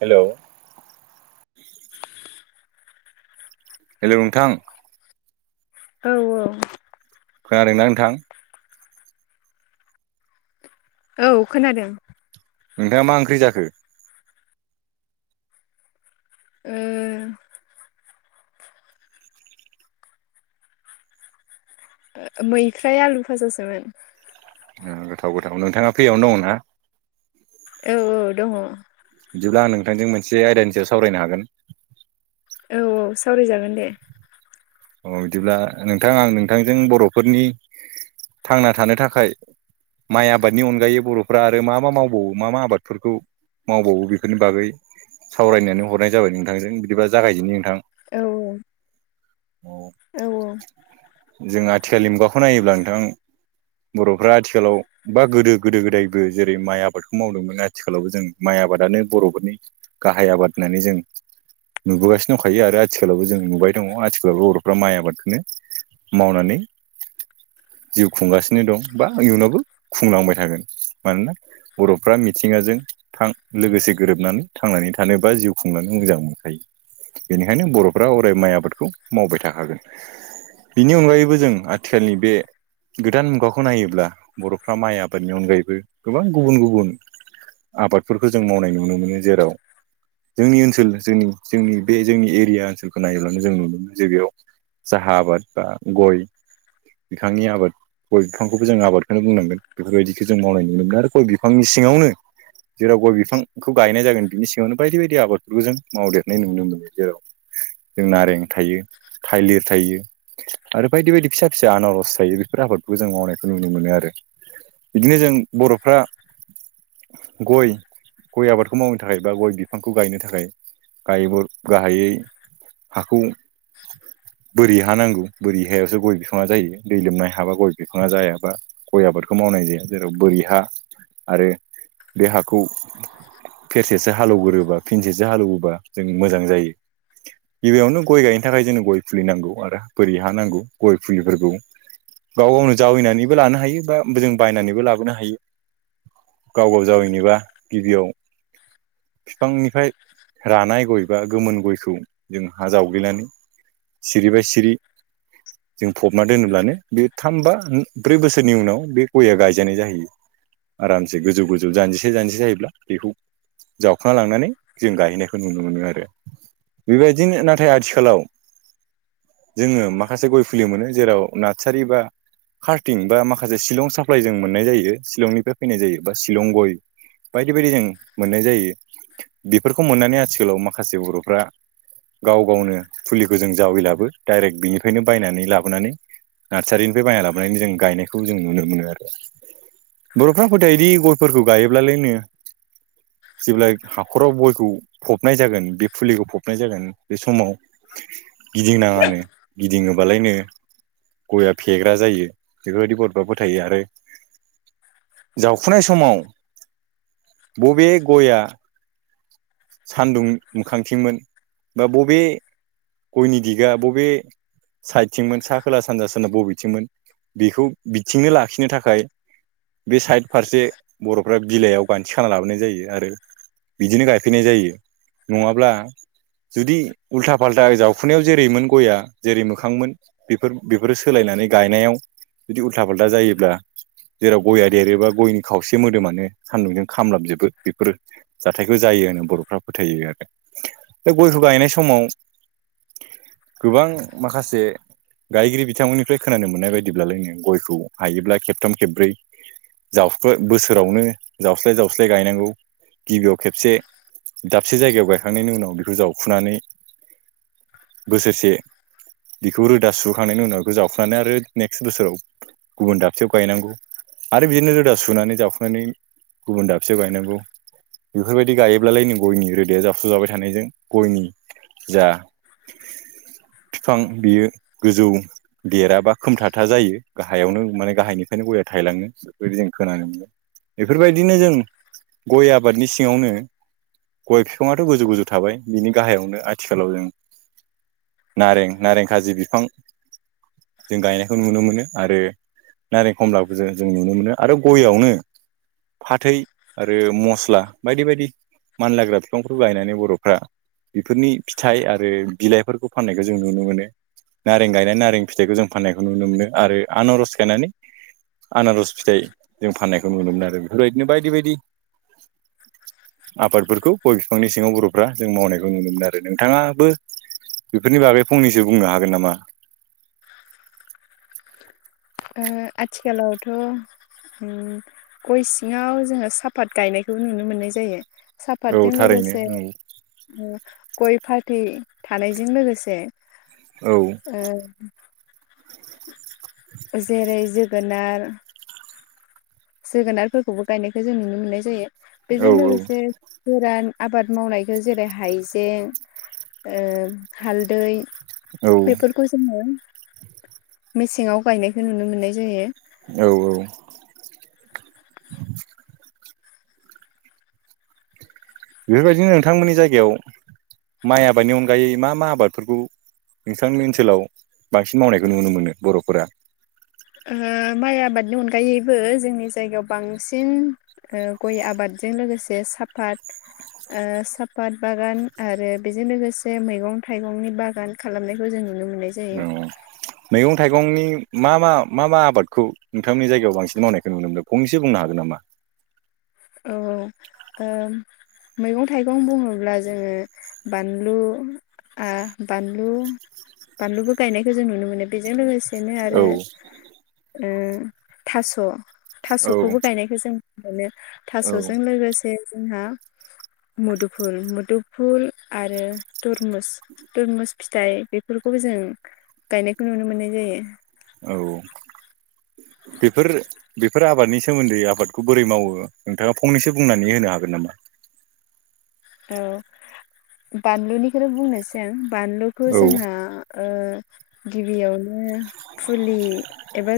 Hello [inaudible] hello नोंथां। औ औ खोनादों ना नोंथां? औ खोनादों। नोंथाङा मा ओंख्रै जाखो? ओ ओ ओ मैफ्राय आलु भाजासोमोन। गोथाव गोथाव नोंथाङा फ्रियावनो दङ ना? औ औ दङ। बिदिब्ला आं नोंथांजों मोनसे आयदानि सायाव सावरायनो हागोन। औ औ सावरायजागोन दे। औ बिदिब्ला नोंथां आं नोंथांजों बर'फोरनि थांना थानो थाखाय माइ आबादनि अनगायै बर'फ्रा आरो मा मा मावबावो मा मा आबादफोरखौ? मावबावो बेफोरनि बागै सावरायनानै हरनाय जाबाय नोंथांजों बिदिबा जागायदोनि नोंथां? औ औ जों आथिखालनि मुगाखौ नायोब्ला नोंथां बर'फ्रा आथिखालाव बा गोदो गोदो गोदायबो जेरै माइ आबादखौ मावदोंमोन आथिखालावबो जों माइ आबादानो बर'फोरनि गाहाय आबाद होननानै जों नुबोगासिनो दंखायो आरो आथिखालावबो जों नुबाय दङ आथिखाल बर'फ्रा माइ आबादखौनो मावनानै जिउ खुंगासिनो दं बा इयुनावबो खुंलांबाय थागोन मानोना बर'फ्रा मिथिंगाजों थां लोगोसे गोरोबनानै थांनानै थानोबा जिउ खुंनानै मोजां मोनखायो। बेनिखायनो बर'फ्रा अराय माइ आबादखौ मावबाय थाखागोन। बेनि अनगायैबो जों आथिखालनि बे गोदान मुगाखौ नायोब्ला बर'फ्रा माइ आबादनि अनगायैबो गोबां गुबुन गुबुन आबादफोरखौ जों मावनाय नुनो मोनो जेराव जोंनि ओनसोल जोंनि जोंनि बे जोंनि एरिया ओनसोलखौ नायोब्लानो जों नुनो मोनो जे बेयाव साहा आबाद बा गय बिखांनि आबाद गय बिफांखौबो जोंङ आबादखौनो बुंनांगोन बेफोरबायदिखौो जों मावनाय नुनो मोनो आरो गय बिफांनि सिङावनो जेराव गय बिफांखौ गायनाय जागोन बिनि सिगाङावनो बायदि बायदि आबादफोरखौ जों मावदेरनाय नुनो मोनो जेराव जों नारें थायो। थाइलिर थायो। आरो बायदि बायदि फिसा फिसा आनारज थायो बेफोर आबादखौ जों मावनायखौ नुनो मोनो आरो। बिदिनो जों बर'फ्रा गय गय आबादखौ मावनो थाखाय बा गय बिफांखौ गायनो थाखाय गायबो गाहायै हाखौ बोरै हा नांगौ बोरै हायावसो गय बिफाङा जायो दै लोमनाय हाबा गय बिफाङा जायाबा गय आबादखौ मावनाय जाया जेराव बोरि हा आरो बे हाखौ फेरसे से हालौवगोरोबा फिनसेसो हालौबा जों मोजां जायो गिबियावनो गायनो नि थाखाय जो गय फुलि नांगोन। आरो बोरै हा नांगौ गय फुलिफोरखौ गाव गावनो जावैनानैबो लानो हायो बा जों बायनानैबो लाबोनो हायो गाव गाव जावैनोबा गिबियाव बिफांनिफ्राय रानाय गय बा गोमोन गयखौ जों हा जावगलिनानै सिरिबाय सिरि जों फबना दोनोब्लानो बे थाम बा ब्रै बोसोरनि उनाव बे गया गायजानाय जाहैयो आरामसे गोजौ गोजौ जानजिसे जानजिसे जायोब्ला बेखौ जावखांना लांनानै जों गायहैनायखौ नुनो मोनो आरो बेबायदिनो नाथाय आथिखालाव जोङो माखासे गय फुलि मोनो जेराव नार्सारि बा कार्टिं बा माखासे शिलं साप्लााय जों मोननाय जायो शिलंनिफ्राय फैनाय जायो बा शिलं गय बायदि बायदि जों मोननाय जायो बेफोरखौ मोननानै आथिखालाव माखासे बर'फ्रा गाव गावनो फुलिखौ जों जावैलाबो डाइरेक्ट बिनिफ्रायनो बायनानै लाबोनानै नार्सारिनिफ्राय बायना लाबोनानै जों गायनायखौ जों नुनो मोनो आरो बर'फ्रा फोथाय बिदि गयफोरखौ गायोब्लालाय नो जेब्ला हाखराव गयखौ फबनाय जागोन बे फुलिखौ फबनाय जागोन बे समाव गिदिंनाङानो गिदिङोबालायनो गया फेग्रा जायो बेफोरबायदि बर' फोरा फोथायो आरो जावखुनाय समाव बबे गया सानदुं मोखांथिंमोन बा बबे गयनि दिगा बबे साइदथिंमोन साहा खोला सानजा सोनाब बबेथिंमोन बेखौ बिथिंनो लाखिनो थाखाय बे साइड फारसे बर'फ्रा बिलाइयाव गान्थि खाना लाबोनाय जायो आरो बिदिनो गाय फिनाय जायो नङाब्ला जुदि उल्था फाल्था जावखुनायाव जेरैमोन गया जेरै मोखाांमोन बेफोर बेफोरो सोलायनानै गायनायाव जुदि उल्था फाल्था जायोब्ला जेराव गया देरोबा गयनि खावसे मोदोमानो सान्दुंजों खामलाबजोबो बेफोरो जाथायखौ जायो होनो बर'फ्रा फोथायो आरो दा गयखौ गायनाय समाव गोबां माखासे गायगिरि बिथांमोननिफ्राय खोनानो मोननाय बायदिब्लालायनो गयखौ हायोब्ला खेबथाम खेब्रै जावस्ल बोसोरावनो जावस्लाय जावस्लाय गायनांगौ गिबियाव खेबसे दाबसे जायगायाव गायखांनायनि उनाव बेखौ जावखुनानै बोसोरसे बिखौ रोदा सुखांनायनि उनाव जावखुनानै आरो नेक्स्ट बोसोराव गुबुन दाबसेयाव गायनांगौ आरो बिदिनो रोदा सुनानै जावफुनानै गुबुन दाबसेयाव गायनांगौ बेफोरबायदि गायो बिदिब्लालायनो गयनि रोदाया जावसजाबाय थानायजों गयनि जा फिफां बियो गोजौ देराबा खोमथाथा जायो गाहायावनो माने गाहायनिफ्रायनो गया थायलाङो बेफोरदि जों खोनानो मोनो बेफोरबायदिनो जों गय आबादनि सिङावनो गय बिफाङाथ गोजौ गोजौ थाबाय बिनि गाहायावनो आथिखालाव जों नारें नारें खाजि बिफां जों गायनायखौ नुनो मोनो आरो नारें खमलाखौ जों जों नुनो मोनो आरो गयावनो फाथै आरो मस्ला बायदि बायदि मानलाग्रा बिफांफोरखौ गायनानै बर'फ्रा बेफोरनि फिथाइ आरो बिलाइफोरखौ फाननायखौ जों नुनो मोनो नारें गायनाय नारें फिथाइखौ जों फाननायखौ नुनो मोनो आरो आनारज गायनानै आनारस फिथाइ जों फाननायखौ नुनो मोनो आरो बेफोरबायदिनो बायदि बायदि आफादफोरखौ गय बि फांनि सिङाव बर'फ्रा जों मावनायखौ नुनो मोनमोन आरो नोंथाङाबो बेफोरनि बागै फंनैसो बुंनो हागोन नामा [inaudible] ओ आथिखालावथ' ओम गय सिङांव जोंङो साफात गायनायखौ नुनो मोननाय जायो औ साफातजों थारैनो लोगोसे ओम गय फथै थानायजों लोगोसे औ ओ जेरै जोगोनार जोगोनारफोरखौबो गायनायखौ जों नुनो मोननाय जायो औ बेजों लोगोसे गोरान आबाद मावनायखौ जेरै हाइजें ओ हालदै औ बेफोरखौ जोंङो मेसेंआव गायनायखौ नुनो मोननाय जायो। औ औ बेफोरबायदिनो नोंथांमोननि जायगायाव माइ आबादनि अनगायै मा मा आबादफोरखौ नोंथांनि ओनसोलाव बांसिन मावनायखौ नुनो मोनो बर'फोरा ओ माइ आबादनि अनगायैबो जोंनि जायगायाव बांसिन ओ गय आबादजों लोगोसे साफात ओ सापात बागान आरो बेजों लोगोसे मैगं थाइगंनि बागान खालामनायखौ जों नुनो मोननायसै औ मैगं-थाइगंनि मा मा मा मा आबादखौ नोंथांमोननि जायगायाव बांसिन मावनायखौ नुनो मोनदों फंनैसो बुंनो हागोन नामा? ओ ओ मैगं-थाइगं बुङोब्ला जोंङो बानलु आ बानलु बानलुबो गायनायखौ जों नुनो मोनो बेजों लोगोसे बेनो औ आरो ओ थास' औ थास'खौबो गायनाय जों मोनो औ थास'जों लोगोसे जोंहा मुदुफुल मुदुफुल आरो तरमुस तरमुस फिथाइ बेफोरखौबो जों गायनायखौ नुनो मोननाय जायो। औ बेफोर बेफोर आबादनि सोमोन्दै आबादखौ बोरै मावो नोंथाङा फंनैसो बुंनानै होनो हागोन नामा? औ बानलुनिखौनो बुंनोसै आं बानलुखौ औ जोंहा ओ गिबियावनो फुलि एबा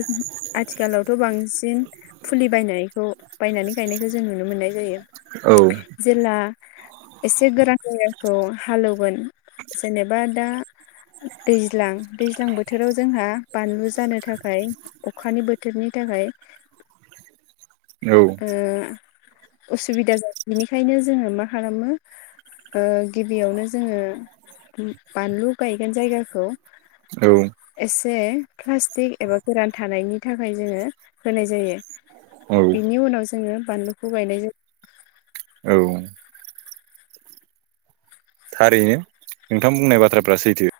आथिखालावथ' बांसिन फुलि बायनायखौ बायनानै गायनायखौ जों नुनो मोननाय जायो। औ जेला एसे गोरान जायखौ हालौगोन जेनेबा दा दैज्लां दैज्लां बोथोराव जोंहा बानलु जानो थाखाय अखानि बोथोरनि थाखाय ओ उसुबिदा जायो बेनिखायनो जोंङो मा खालामो ओ गिबियावनो जोंङो बानलु गायगोन जायगाखौ औ एसे प्लास्टिक एबा गोरान थानायनि थाखाय जोंङो होनाय जायो औ बिनि उनाव जोंङो बानलुखौ गायनाय जायो। औ थारैनो नोंथां बुंनाय बाथ्राफ्रा सैथो